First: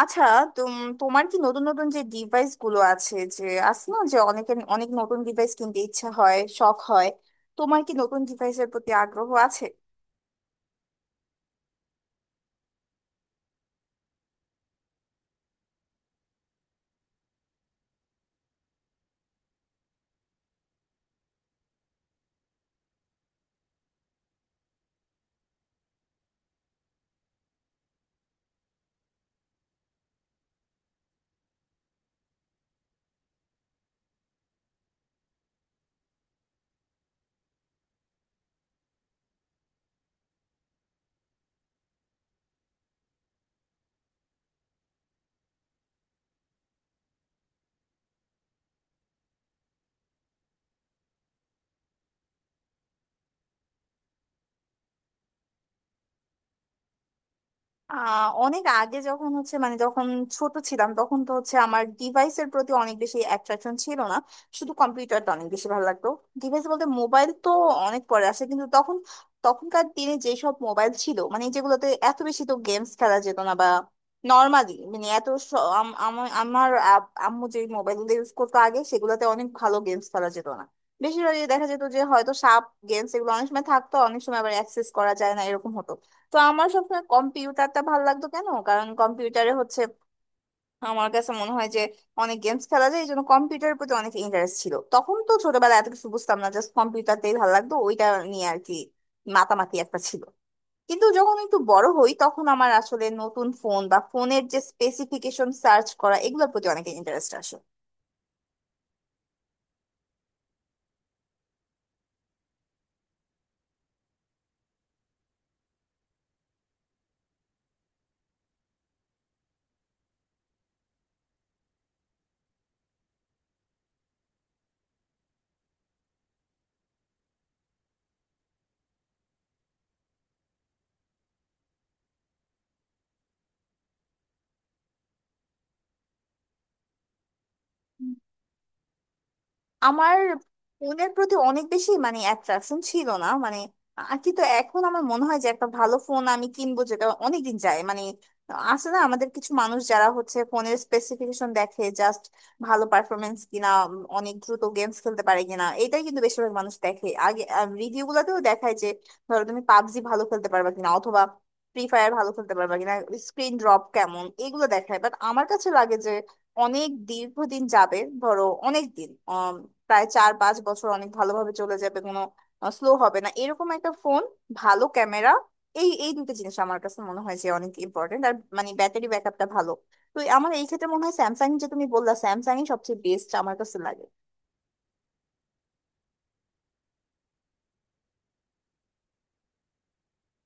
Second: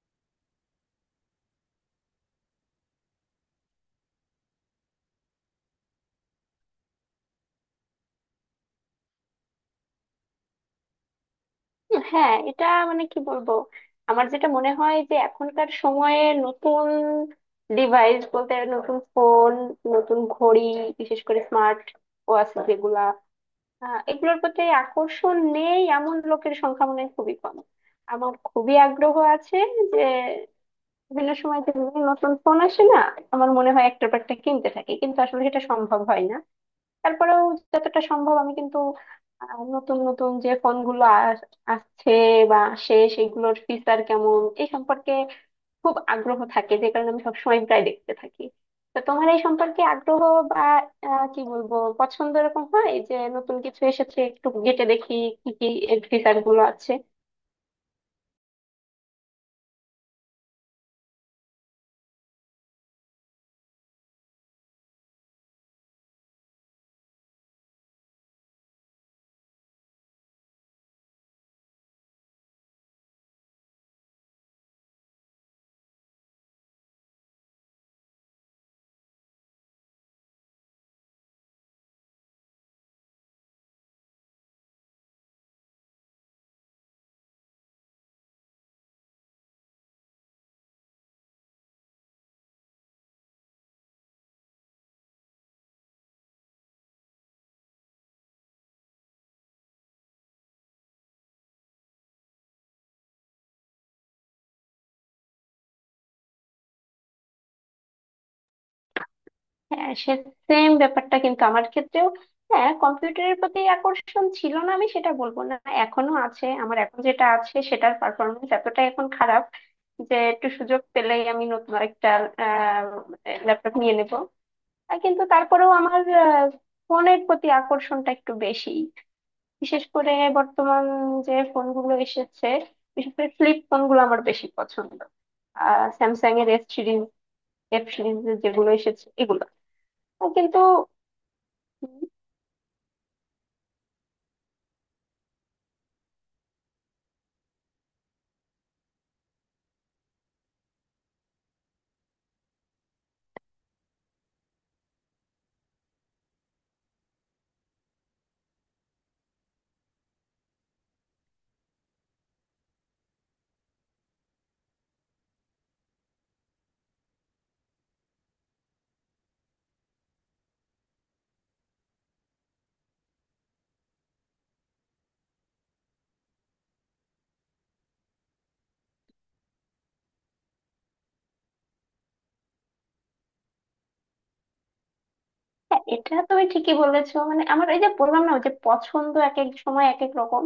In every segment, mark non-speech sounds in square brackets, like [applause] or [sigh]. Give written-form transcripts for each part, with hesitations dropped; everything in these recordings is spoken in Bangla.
আচ্ছা, তুম তোমার কি নতুন নতুন যে ডিভাইস গুলো আছে, যে আছে না যে অনেকের অনেক নতুন ডিভাইস কিনতে ইচ্ছা হয়, শখ হয়? তোমার কি নতুন ডিভাইসের প্রতি আগ্রহ আছে? হ্যাঁ, এটা মানে কি বলবো। আমার যেটা মনে হয় যে এখনকার সময়ে নতুন ডিভাইস বলতে নতুন ফোন, নতুন ঘড়ি, বিশেষ করে স্মার্ট ওয়াচ যেগুলা, এগুলোর প্রতি আকর্ষণ নেই এমন লোকের সংখ্যা মনে হয় খুবই কম। আমার খুবই আগ্রহ আছে যে বিভিন্ন সময় যে বিভিন্ন নতুন ফোন আসে না, আমার মনে হয় একটার পর একটা কিনতে থাকি, কিন্তু আসলে সেটা সম্ভব হয় না। তারপরেও যতটা সম্ভব আমি কিন্তু নতুন নতুন যে ফোনগুলো আস- আসছে বা আসে সেগুলোর ফিচার কেমন এই সম্পর্কে খুব আগ্রহ থাকে, যে কারণে আমি সবসময় প্রায় দেখতে থাকি। তো তোমার এই সম্পর্কে আগ্রহ বা কি বলবো পছন্দ এরকম হয় যে নতুন কিছু এসেছে, একটু ঘেঁটে দেখি কি কি এর ফিচার গুলো আছে। অনেক আগে যখন হচ্ছে মানে যখন ছোট ছিলাম তখন তো হচ্ছে আমার ডিভাইসের প্রতি অনেক বেশি অ্যাট্রাকশন ছিল না। শুধু কম্পিউটারটা অনেক বেশি ভালো লাগতো। ডিভাইস বলতে মোবাইল তো অনেক পরে আসে, কিন্তু তখন তখনকার দিনে যেসব মোবাইল ছিল মানে যেগুলোতে এত বেশি তো গেমস খেলা যেত না, বা নর্মালি মানে এত আমার আম্মু যে মোবাইলগুলো ইউজ করতো আগে সেগুলোতে অনেক ভালো গেমস খেলা যেত না। বেশিরভাগই দেখা যেত যে হয়তো সাপ গেমস, এগুলো অনেক সময় থাকতো, অনেক সময় আবার অ্যাক্সেস করা যায় না এরকম হতো। তো আমার সবসময় কম্পিউটারটা ভালো লাগতো। কেন? কারণ কম্পিউটারে হচ্ছে আমার কাছে মনে হয় যে অনেক গেমস খেলা যায়, এই জন্য কম্পিউটারের প্রতি অনেক ইন্টারেস্ট ছিল। তখন তো ছোটবেলায় এত কিছু বুঝতাম না, জাস্ট কম্পিউটারটাই ভালো লাগতো। ওইটা নিয়ে আর কি মাতামাতি একটা ছিল। কিন্তু যখন একটু বড় হই তখন আমার আসলে নতুন ফোন বা ফোনের যে স্পেসিফিকেশন সার্চ করা এগুলোর প্রতি অনেক ইন্টারেস্ট আসে। হ্যাঁ, সেম ব্যাপারটা কিন্তু আমার ক্ষেত্রেও। হ্যাঁ, কম্পিউটারের প্রতি আকর্ষণ ছিল না আমি সেটা বলবো না, এখনো আছে। আমার এখন যেটা আছে সেটার পারফরমেন্স এতটা এখন খারাপ যে একটু সুযোগ পেলেই আমি নতুন একটা ল্যাপটপ নিয়ে নেব। কিন্তু তারপরেও আমার ফোনের প্রতি আকর্ষণটা একটু বেশি, বিশেষ করে বর্তমান যে ফোনগুলো এসেছে, বিশেষ করে ফ্লিপ ফোনগুলো আমার বেশি পছন্দ। স্যামসাং এর এস সিরিজ, এফ সিরিজ যেগুলো এসেছে এগুলো আমার কিন্তু। ফোনের প্রতি অনেক বেশি হ্যাঁ, মানে অ্যাট্রাকশন ছিল না মানে কিন্তু এখন আমার মনে হয় যে একটা ভালো ফোন আমি কিনবো যেটা অনেকদিন যায়। মানে আছে না আমাদের কিছু মানুষ যারা হচ্ছে ফোনের স্পেসিফিকেশন দেখে? জাস্ট ভালো পারফরমেন্স কিনা, অনেক দ্রুত গেমস খেলতে পারে কিনা, এটাই কিন্তু বেশিরভাগ মানুষ দেখে আগে। রিভিউ গুলাতেও দেখায় যে ধরো তুমি পাবজি ভালো খেলতে পারবে কিনা, অথবা ফ্রি ফায়ার ভালো খেলতে পারবে কিনা, স্ক্রিন ড্রপ কেমন, এগুলো দেখায়। বাট আমার কাছে লাগে অনেক দীর্ঘদিন যাবে, ধরো অনেক দিন, প্রায় 4-5 বছর অনেক ভালোভাবে চলে যাবে, কোনো স্লো হবে না এরকম একটা ফোন, ভালো ক্যামেরা, এই এই দুটো জিনিস আমার কাছে মনে হয় যে অনেক ইম্পর্টেন্ট, আর মানে ব্যাটারি ব্যাকআপটা ভালো। তো আমার এই ক্ষেত্রে মনে হয় স্যামসাং, যে তুমি বললা, স্যামসাংই সবচেয়ে বেস্ট আমার কাছে লাগে। এটা তুমি ঠিকই বলেছো, মানে আমার এই যে বললাম না ওই যে পছন্দ এক এক সময় এক এক রকম।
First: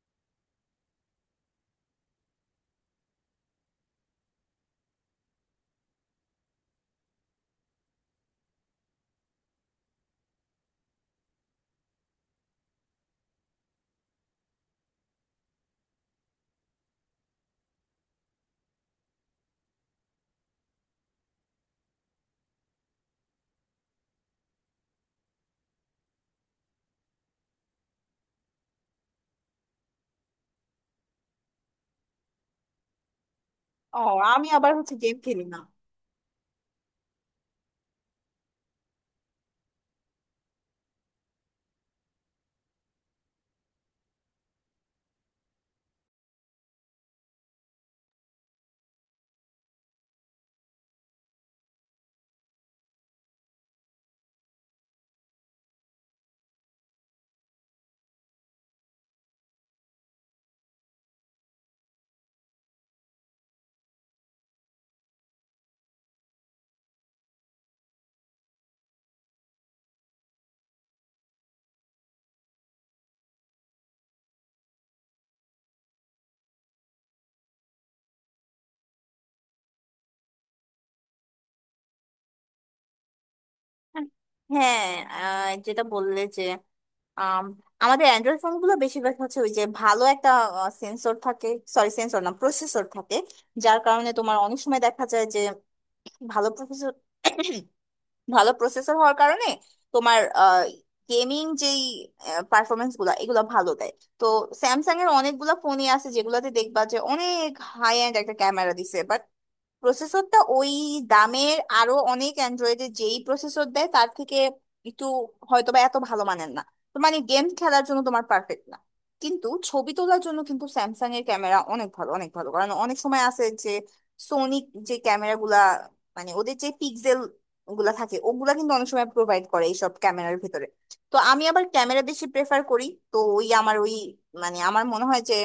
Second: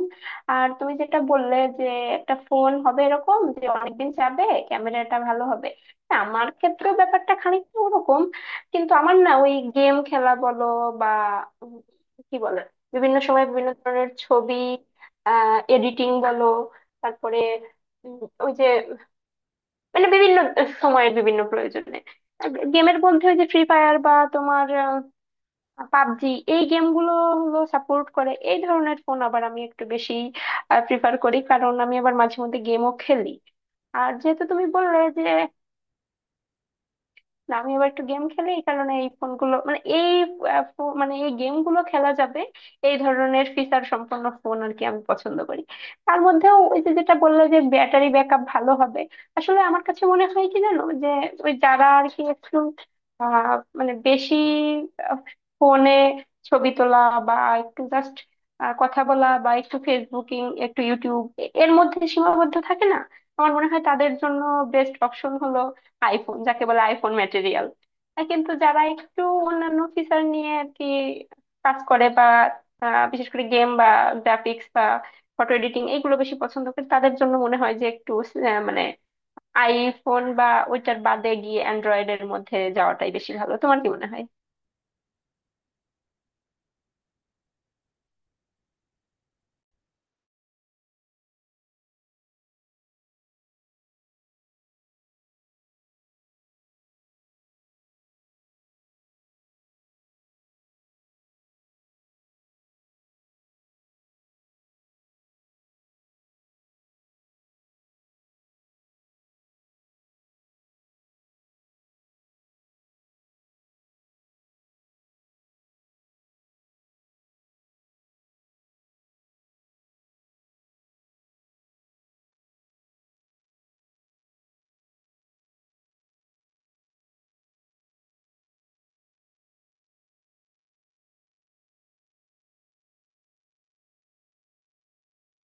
আর তুমি যেটা বললে যে একটা ফোন হবে এরকম যে অনেকদিন যাবে, ক্যামেরাটা ভালো হবে, না, আমার ক্ষেত্রেও ব্যাপারটা খানিকটা ওরকম। কিন্তু আমার না ওই গেম খেলা বলো বা উম কি বলে বিভিন্ন সময় বিভিন্ন ধরনের ছবি এডিটিং বলো, তারপরে উম, ওই যে মানে বিভিন্ন সময়ের বিভিন্ন প্রয়োজনে গেমের মধ্যে ওই যে ফ্রি ফায়ার বা তোমার পাবজি, এই গেমগুলো হলো, সাপোর্ট করে এই ধরনের ফোন, আবার আমি একটু বেশি প্রিফার করি কারণ আমি আবার মাঝে মধ্যে গেমও খেলি। ও, আর যেহেতু আমি তুমি আবার হচ্ছে বললে গেম যে খেলি না। না, আমি আবার একটু গেম খেলি এই কারণে এই ফোনগুলো মানে এই মানে এই গেমগুলো খেলা যাবে এই ধরনের ফিচার সম্পন্ন ফোন আর কি আমি পছন্দ করি। তার মধ্যেও ওই যে যেটা বললো যে ব্যাটারি ব্যাকআপ ভালো হবে, আসলে আমার কাছে মনে হয় কি জানো, যে ওই যারা আর কি একটু আহ মানে বেশি ফোনে ছবি তোলা বা একটু জাস্ট কথা বলা বা একটু ফেসবুকিং একটু ইউটিউব এর মধ্যে সীমাবদ্ধ থাকে না, আমার মনে হয় তাদের জন্য বেস্ট অপশন হলো আইফোন, যাকে বলে আইফোন ম্যাটেরিয়াল। কিন্তু যারা একটু অন্যান্য ফিচার নিয়ে আর কি কাজ করে বা বিশেষ করে গেম বা গ্রাফিক্স বা ফটো এডিটিং এগুলো বেশি পছন্দ করে তাদের জন্য মনে হয় যে একটু মানে আইফোন বা ওইটার বাদে গিয়ে অ্যান্ড্রয়েডের মধ্যে যাওয়াটাই বেশি ভালো। তোমার কি মনে হয়? হ্যাঁ, যেটা বললে যে আম, আমাদের অ্যান্ড্রয়েড ফোন গুলো বেশিরভাগ হচ্ছে ওই যে ভালো একটা সেন্সর থাকে, সরি সেন্সর না প্রসেসর থাকে। যার কারণে তোমার অনেক সময় দেখা যায় যে ভালো প্রসেসর [coughs] ভালো প্রসেসর হওয়ার কারণে তোমার গেমিং যেই পারফরমেন্স গুলো এগুলো ভালো দেয়। তো স্যামসাং এর অনেকগুলো ফোনই আছে যেগুলোতে দেখবা যে অনেক হাই এন্ড একটা ক্যামেরা দিছে, প্রসেসরটা ওই দামের আরো অনেক অ্যান্ড্রয়েডে যেই প্রসেসর দেয় তার থেকে একটু হয়তো বা এত ভালো মানের না। তো মানে গেম খেলার জন্য তোমার পারফেক্ট না, কিন্তু ছবি তোলার জন্য কিন্তু স্যামসাং এর ক্যামেরা অনেক ভালো, অনেক ভালো, কারণ অনেক সময় আছে যে সোনি যে ক্যামেরা গুলা, মানে ওদের যে পিক্সেল গুলা থাকে, ওগুলা কিন্তু অনেক সময় প্রোভাইড করে এইসব ক্যামেরার ভিতরে। তো আমি আবার ক্যামেরা বেশি প্রেফার করি। তো ওই আমার ওই মানে আমার মনে হয় যে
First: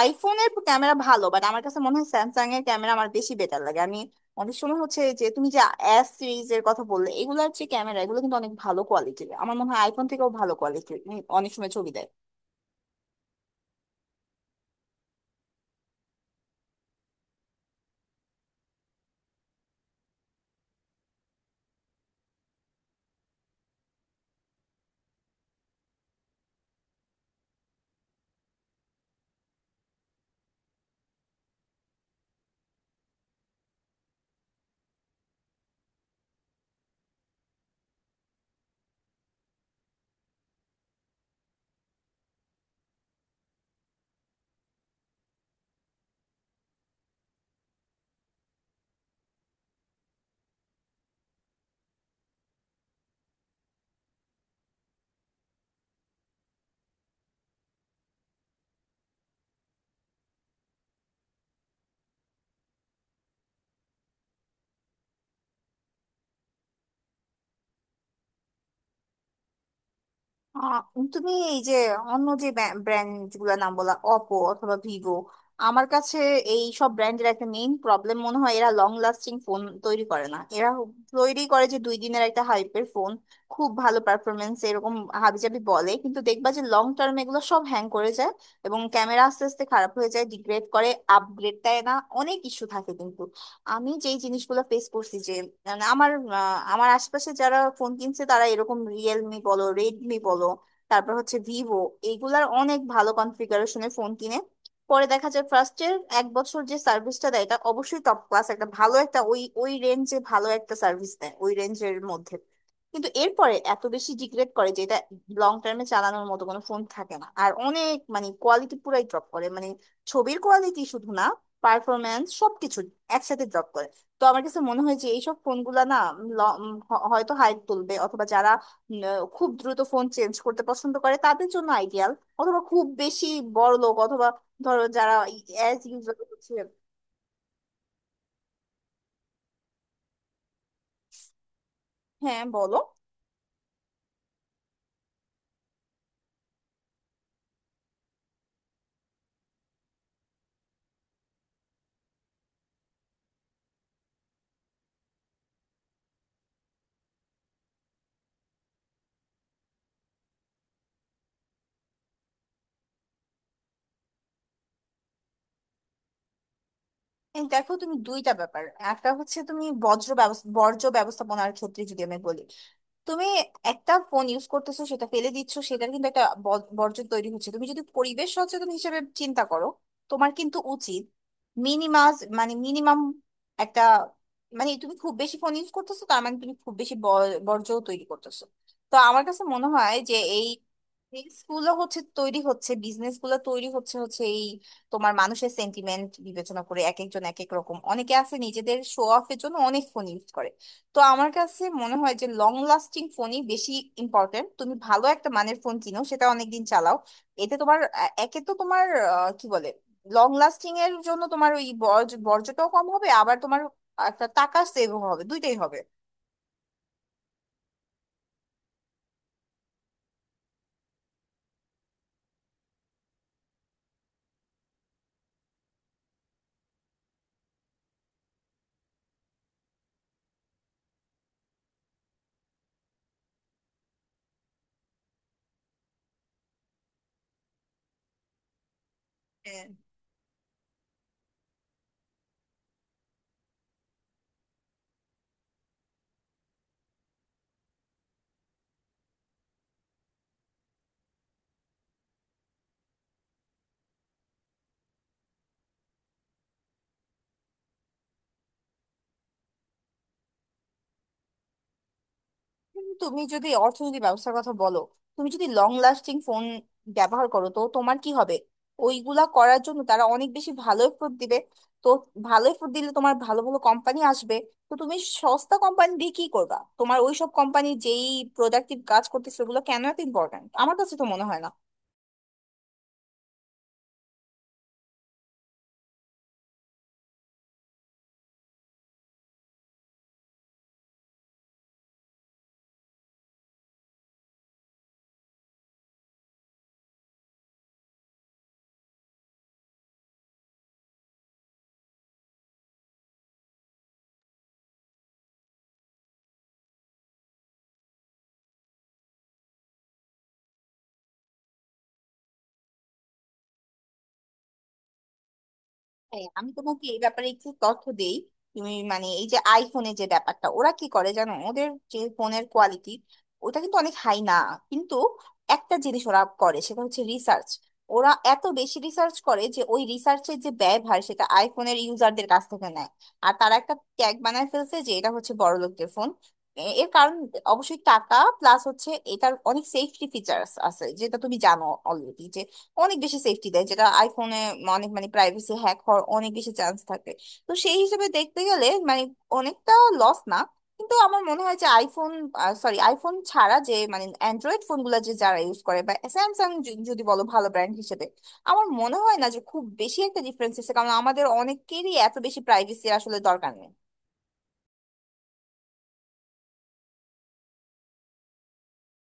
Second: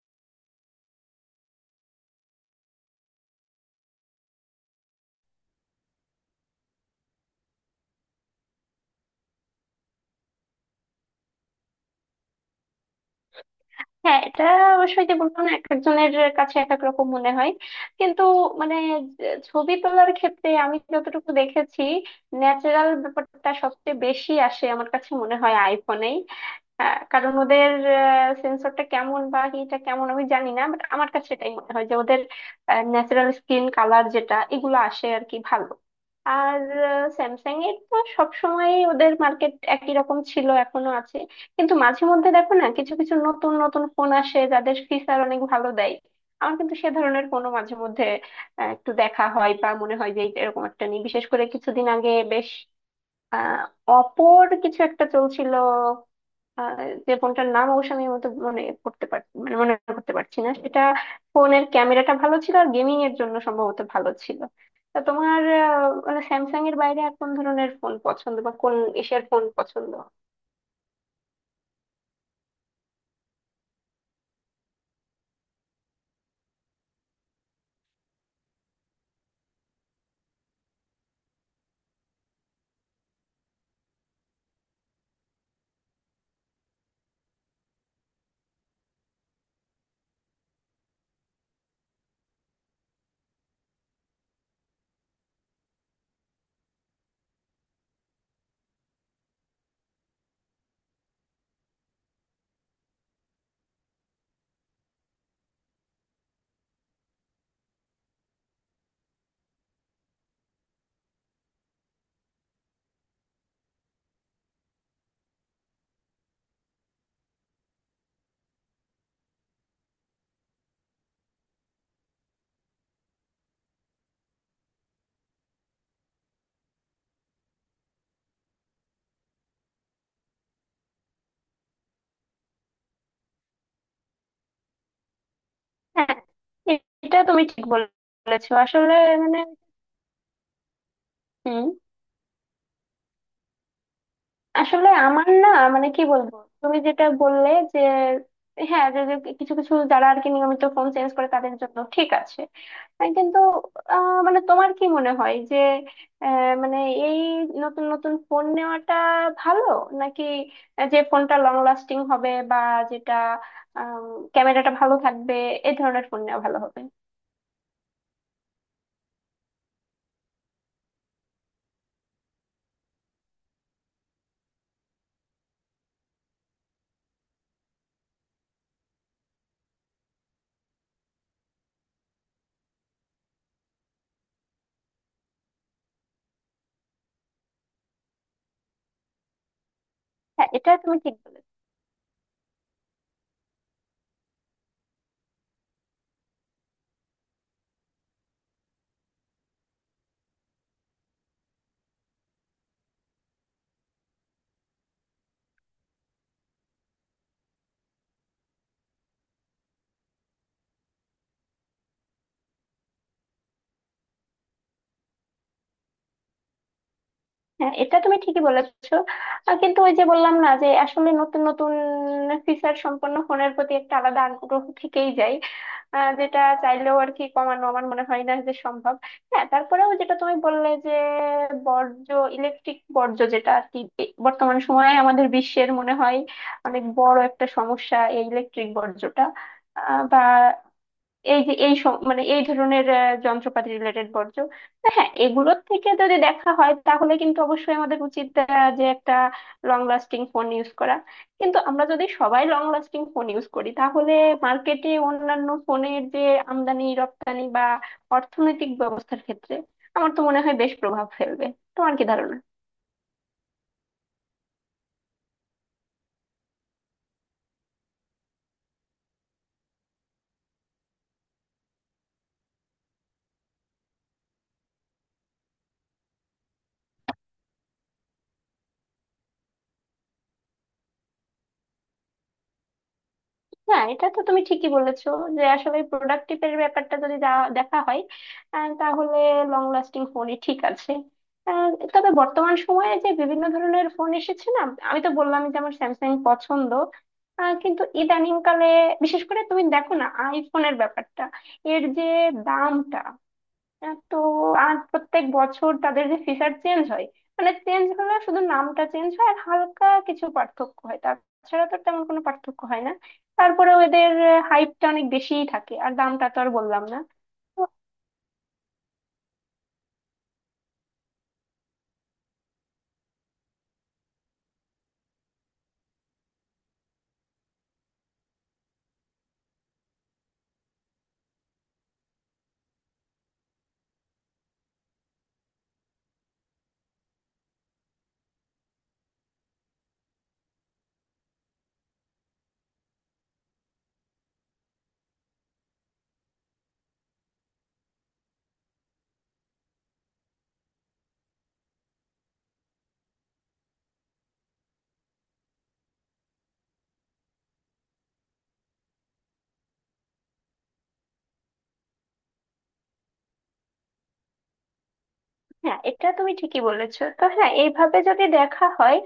আইফোনের ক্যামেরা ভালো, বাট আমার কাছে মনে হয় স্যামসাং এর ক্যামেরা আমার বেশি বেটার লাগে। আমি অনেক সময় হচ্ছে, যে তুমি যে এস সিরিজের কথা বললে, এগুলার যে ক্যামেরা এগুলো কিন্তু অনেক ভালো কোয়ালিটির, আমার মনে হয় আইফোন থেকেও ভালো কোয়ালিটির অনেক সময় ছবি দেয়। হ্যাঁ, এটা অবশ্যই, যে বললাম না এক একজনের কাছে এক এক রকম মনে হয়। কিন্তু মানে ছবি তোলার ক্ষেত্রে আমি যতটুকু দেখেছি ন্যাচারাল ব্যাপারটা সবচেয়ে বেশি আসে আমার কাছে মনে হয় আইফোনেই। হ্যাঁ, কারণ ওদের সেন্সরটা কেমন বা হিটা কেমন আমি জানি না, বাট আমার কাছে সেটাই মনে হয় যে ওদের ন্যাচারাল স্কিন কালার যেটা এগুলো আসে আর কি ভালো। আর স্যামসাং এর তো সবসময় ওদের মার্কেট একই রকম ছিল, এখনো আছে। কিন্তু মাঝে মধ্যে দেখো না কিছু কিছু নতুন নতুন ফোন আসে যাদের ফিচার অনেক ভালো দেয়। আমার কিন্তু সে ধরনের ফোনও মাঝে মধ্যে একটু দেখা হয় বা মনে হয় যে এইটা এরকম একটা নিই। বিশেষ করে কিছুদিন আগে বেশ আহ অপোর কিছু একটা চলছিল, আহ যে ফোনটার নাম অবশ্য আমি মতো মনে করতে মানে মনে করতে পারছি না। সেটা ফোনের ক্যামেরাটা ভালো ছিল আর গেমিং এর জন্য সম্ভবত ভালো ছিল। তা তোমার মানে স্যামসাং এর বাইরে আর কোন ধরনের ফোন পছন্দ বা কোন এশিয়ার ফোন পছন্দ? আহ, তুমি এই যে অন্য যে ব্র্যান্ড গুলো নাম বলা, অপো অথবা ভিভো, আমার কাছে এই সব ব্র্যান্ডের একটা মেইন প্রবলেম মনে হয় এরা লং লাস্টিং ফোন তৈরি করে না। এরা তৈরি করে যে 2 দিনের একটা হাইপের ফোন, খুব ভালো পারফরমেন্স এরকম হাবিজাবি বলে, কিন্তু দেখবা যে লং টার্মে এগুলো সব হ্যাং করে যায়, এবং ক্যামেরা আস্তে আস্তে খারাপ হয়ে যায়, ডিগ্রেড করে, আপগ্রেড দেয় না, অনেক ইস্যু থাকে। কিন্তু আমি যেই জিনিসগুলো ফেস করছি যে মানে আমার আমার আশপাশে যারা ফোন কিনছে তারা এরকম রিয়েলমি বলো, রেডমি বলো, তারপর হচ্ছে ভিভো, এইগুলার অনেক ভালো কনফিগারেশনের ফোন কিনে পরে দেখা যায় ফার্স্টের 1 বছর যে সার্ভিসটা দেয় এটা অবশ্যই টপ ক্লাস, একটা ভালো একটা ওই ওই রেঞ্জে ভালো একটা সার্ভিস দেয়, ওই রেঞ্জের মধ্যে। কিন্তু এরপরে এত বেশি ডিগ্রেড করে যে এটা লং টার্মে চালানোর মতো কোনো ফোন থাকে না, আর অনেক মানে কোয়ালিটি পুরাই ড্রপ করে, মানে ছবির কোয়ালিটি শুধু না, পারফরমেন্স সবকিছু একসাথে ড্রপ করে। তো আমার কাছে মনে হয় যে এইসব ফোনগুলা না হয়তো হাইপ তুলবে, অথবা যারা উম, খুব দ্রুত ফোন চেঞ্জ করতে পছন্দ করে তাদের জন্য আইডিয়াল, অথবা খুব বেশি বড় লোক, অথবা ধরো যারা অ্যাজ হ্যাঁ, ইউজুয়াল হচ্ছে। এটা তুমি ঠিক বলেছো। আসলে মানে হম হ্যাঁ, বলো। আসলে আমার না মানে কি বলবো, তুমি যেটা বললে যে হ্যাঁ, যে যে কিছু কিছু যারা আর কি নিয়মিত ফোন চেঞ্জ করে তাদের জন্য ঠিক আছে। কিন্তু মানে তোমার কি মনে হয় যে মানে এই নতুন নতুন ফোন নেওয়াটা ভালো নাকি যে ফোনটা লং লাস্টিং হবে বা যেটা ক্যামেরাটা ভালো থাকবে এই ধরনের ফোন নেওয়া ভালো হবে? এই দেখো তুমি দুইটা ব্যাপার। একটা হচ্ছে তুমি বজ্র ব্যবস্থা বর্জ্য ব্যবস্থাপনার ক্ষেত্রে যদি আমি বলি, তুমি একটা ফোন ইউজ করতেছো, সেটা ফেলে দিচ্ছ, সেটার কিন্তু একটা বর্জ্য তৈরি হচ্ছে। তুমি যদি পরিবেশ সচেতন হিসেবে চিন্তা করো, তোমার কিন্তু উচিত মিনিমাস মানে মিনিমাম একটা, মানে তুমি খুব বেশি ফোন ইউজ করতেছো, তার মানে তুমি খুব বেশি বর্জ্য তৈরি করতেছো। তো আমার কাছে মনে হয় যে এই হ্যাঁ, এটা তুমি ঠিক বলেছো। স্কুলও হচ্ছে তৈরি হচ্ছে, বিজনেস গুলো তৈরি হচ্ছে, তোমার মানুষের সেন্টিমেন্ট বিবেচনা করে এক একজন এক এক রকম, অনেকে আছে নিজেদের শো অফের জন্য অনেক ফোন ইউজ করে। তো আমার কাছে মনে হয় যে লং লাস্টিং ফোনই বেশি ইম্পর্টেন্ট, তুমি ভালো একটা মানের ফোন কিনো সেটা অনেকদিন চালাও। এতে তোমার একে তো তোমার আহ, কি বলে লং লাস্টিং এর জন্য তোমার ওই বর্জ্যটাও কম হবে, আবার তোমার একটা টাকা সেভ হবে, দুইটাই হবে। হ্যাঁ, এটা তুমি ঠিকই বলেছো। কিন্তু ওই যে বললাম না যে আসলে নতুন নতুন ফিচার সম্পন্ন ফোনের প্রতি একটা আলাদা আগ্রহ থেকেই যায়, যেটা চাইলেও আর কি কমানো আমার মনে হয় না যে সম্ভব। হ্যাঁ, তারপরেও যেটা তুমি বললে যে বর্জ্য, ইলেকট্রিক বর্জ্য যেটা আর কি বর্তমান সময়ে আমাদের বিশ্বের মনে হয় অনেক বড় একটা সমস্যা, এই ইলেকট্রিক বর্জ্যটা। হ্যাঁ। বা এই যে এই মানে এই ধরনের যন্ত্রপাতি রিলেটেড বর্জ্য। তো হ্যাঁ, এগুলোর থেকে যদি দেখা হয় তাহলে কিন্তু অবশ্যই আমাদের উচিত যে একটা লং লাস্টিং ফোন ইউজ করা। কিন্তু আমরা যদি সবাই লং লাস্টিং ফোন ইউজ করি তাহলে মার্কেটে অন্যান্য ফোনের যে আমদানি রপ্তানি বা অর্থনৈতিক ব্যবস্থার ক্ষেত্রে আমার তো মনে হয় বেশ প্রভাব ফেলবে। তোমার কি ধারণা? কিন্তু তুমি যদি অর্থনৈতিক ব্যবস্থার কথা বলো, তুমি যদি লং লাস্টিং ফোন ব্যবহার করো তো তোমার কি হবে? ওইগুলা করার জন্য তারা অনেক বেশি ভালো এফোর্ট দিবে। তো ভালো এফোর্ট দিলে তোমার ভালো ভালো কোম্পানি আসবে। তো তুমি সস্তা কোম্পানি দিয়ে কি করবা? তোমার ওইসব কোম্পানি যেই প্রোডাক্টিভ কাজ করতেছে ওগুলো কেন এত ইম্পর্ট্যান্ট? আমার কাছে তো মনে হয় না। হ্যাঁ, এটা তো তুমি ঠিকই বলেছো, যে আসলে প্রোডাক্টিভ এর ব্যাপারটা যদি দেখা হয় তাহলে লং লাস্টিং ফোনই ঠিক আছে। আহ, তবে বর্তমান সময়ে যে বিভিন্ন ধরনের ফোন এসেছে না, আমি তো বললাম যে আমার স্যামসাং পছন্দ। কিন্তু ইদানিং কালে বিশেষ করে তুমি দেখো না আইফোনের ব্যাপারটা, এর যে দামটা তো আর প্রত্যেক বছর তাদের যে ফিশার চেঞ্জ হয়, মানে চেঞ্জ হলে শুধু নামটা চেঞ্জ হয় আর হালকা কিছু পার্থক্য হয়, তাছাড়া তো তেমন কোনো পার্থক্য হয় না। তারপরে এদের হাইপটা অনেক বেশিই থাকে আর হ্যাঁ, দামটা তো আমি আর তোমাকে বললাম এই না। ব্যাপারে একটু তথ্য দেই। তুমি মানে এই যে আইফোনে যে ব্যাপারটা, ওরা কি করে জানো? ওদের যে ফোনের কোয়ালিটি ওটা কিন্তু অনেক হাই না, কিন্তু একটা জিনিস ওরা করে সেটা হচ্ছে রিসার্চ। ওরা এত বেশি রিসার্চ করে যে ওই রিসার্চের যে ব্যয়ভার সেটা আইফোনের ইউজারদের কাছ থেকে নেয়। আর তারা একটা ট্যাগ বানায় ফেলছে যে এটা হচ্ছে বড়লোকদের ফোন। এর কারণ অবশ্যই টাকা, প্লাস হচ্ছে এটার অনেক সেফটি ফিচার্স আছে যেটা তুমি জানো অলরেডি। অনেক বেশি সেফটি দেয় যেটা আইফোনে। অনেক মানে প্রাইভেসি হ্যাক হওয়ার অনেক বেশি চান্স থাকে। তো সেই হিসেবে দেখতে গেলে মানে অনেকটা লস না। কিন্তু আমার মনে হয় যে আইফোন, সরি আইফোন ছাড়া যে মানে অ্যান্ড্রয়েড ফোনগুলো যে যারা ইউজ করে, বা স্যামসাং যদি বলো ভালো ব্র্যান্ড হিসেবে, আমার মনে হয় না যে খুব বেশি একটা ডিফারেন্স আছে কারণ আমাদের অনেকেরই এত বেশি প্রাইভেসির আসলে দরকার নেই। হ্যাঁ, এটা তুমি ঠিকই বলেছো। তো হ্যাঁ, এইভাবে যদি দেখা হয়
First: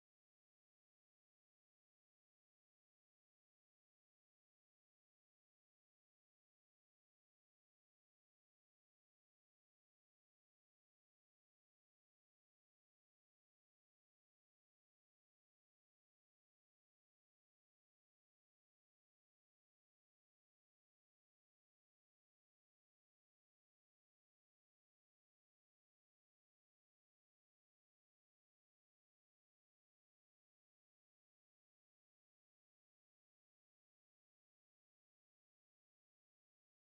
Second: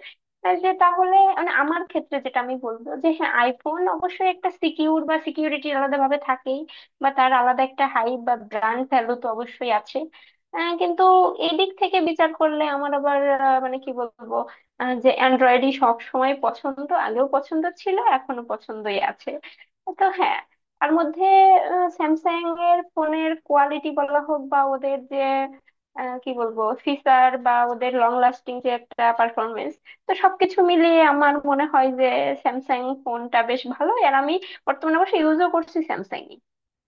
যে তাহলে মানে আমার ক্ষেত্রে যেটা আমি বলবো যে হ্যাঁ, আইফোন অবশ্যই একটা সিকিউর বা সিকিউরিটি আলাদা ভাবে থাকেই বা তার আলাদা একটা হাইপ বা ব্র্যান্ড ভ্যালু তো অবশ্যই আছে। কিন্তু এই দিক থেকে বিচার করলে আমার আবার মানে কি বলবো যে অ্যান্ড্রয়েডই সব সময় পছন্দ, আগেও পছন্দ ছিল, এখনো পছন্দই আছে। তো হ্যাঁ, তার মধ্যে স্যামসাং এর ফোনের কোয়ালিটি বলা হোক বা ওদের যে কি বলবো ফিচার বা ওদের লং লাস্টিং যে একটা পারফরমেন্স, তো সবকিছু মিলিয়ে আমার মনে হয় যে স্যামসাং ফোনটা বেশ ভালো আর আমি বর্তমানে অবশ্য ইউজও করছি স্যামসাং।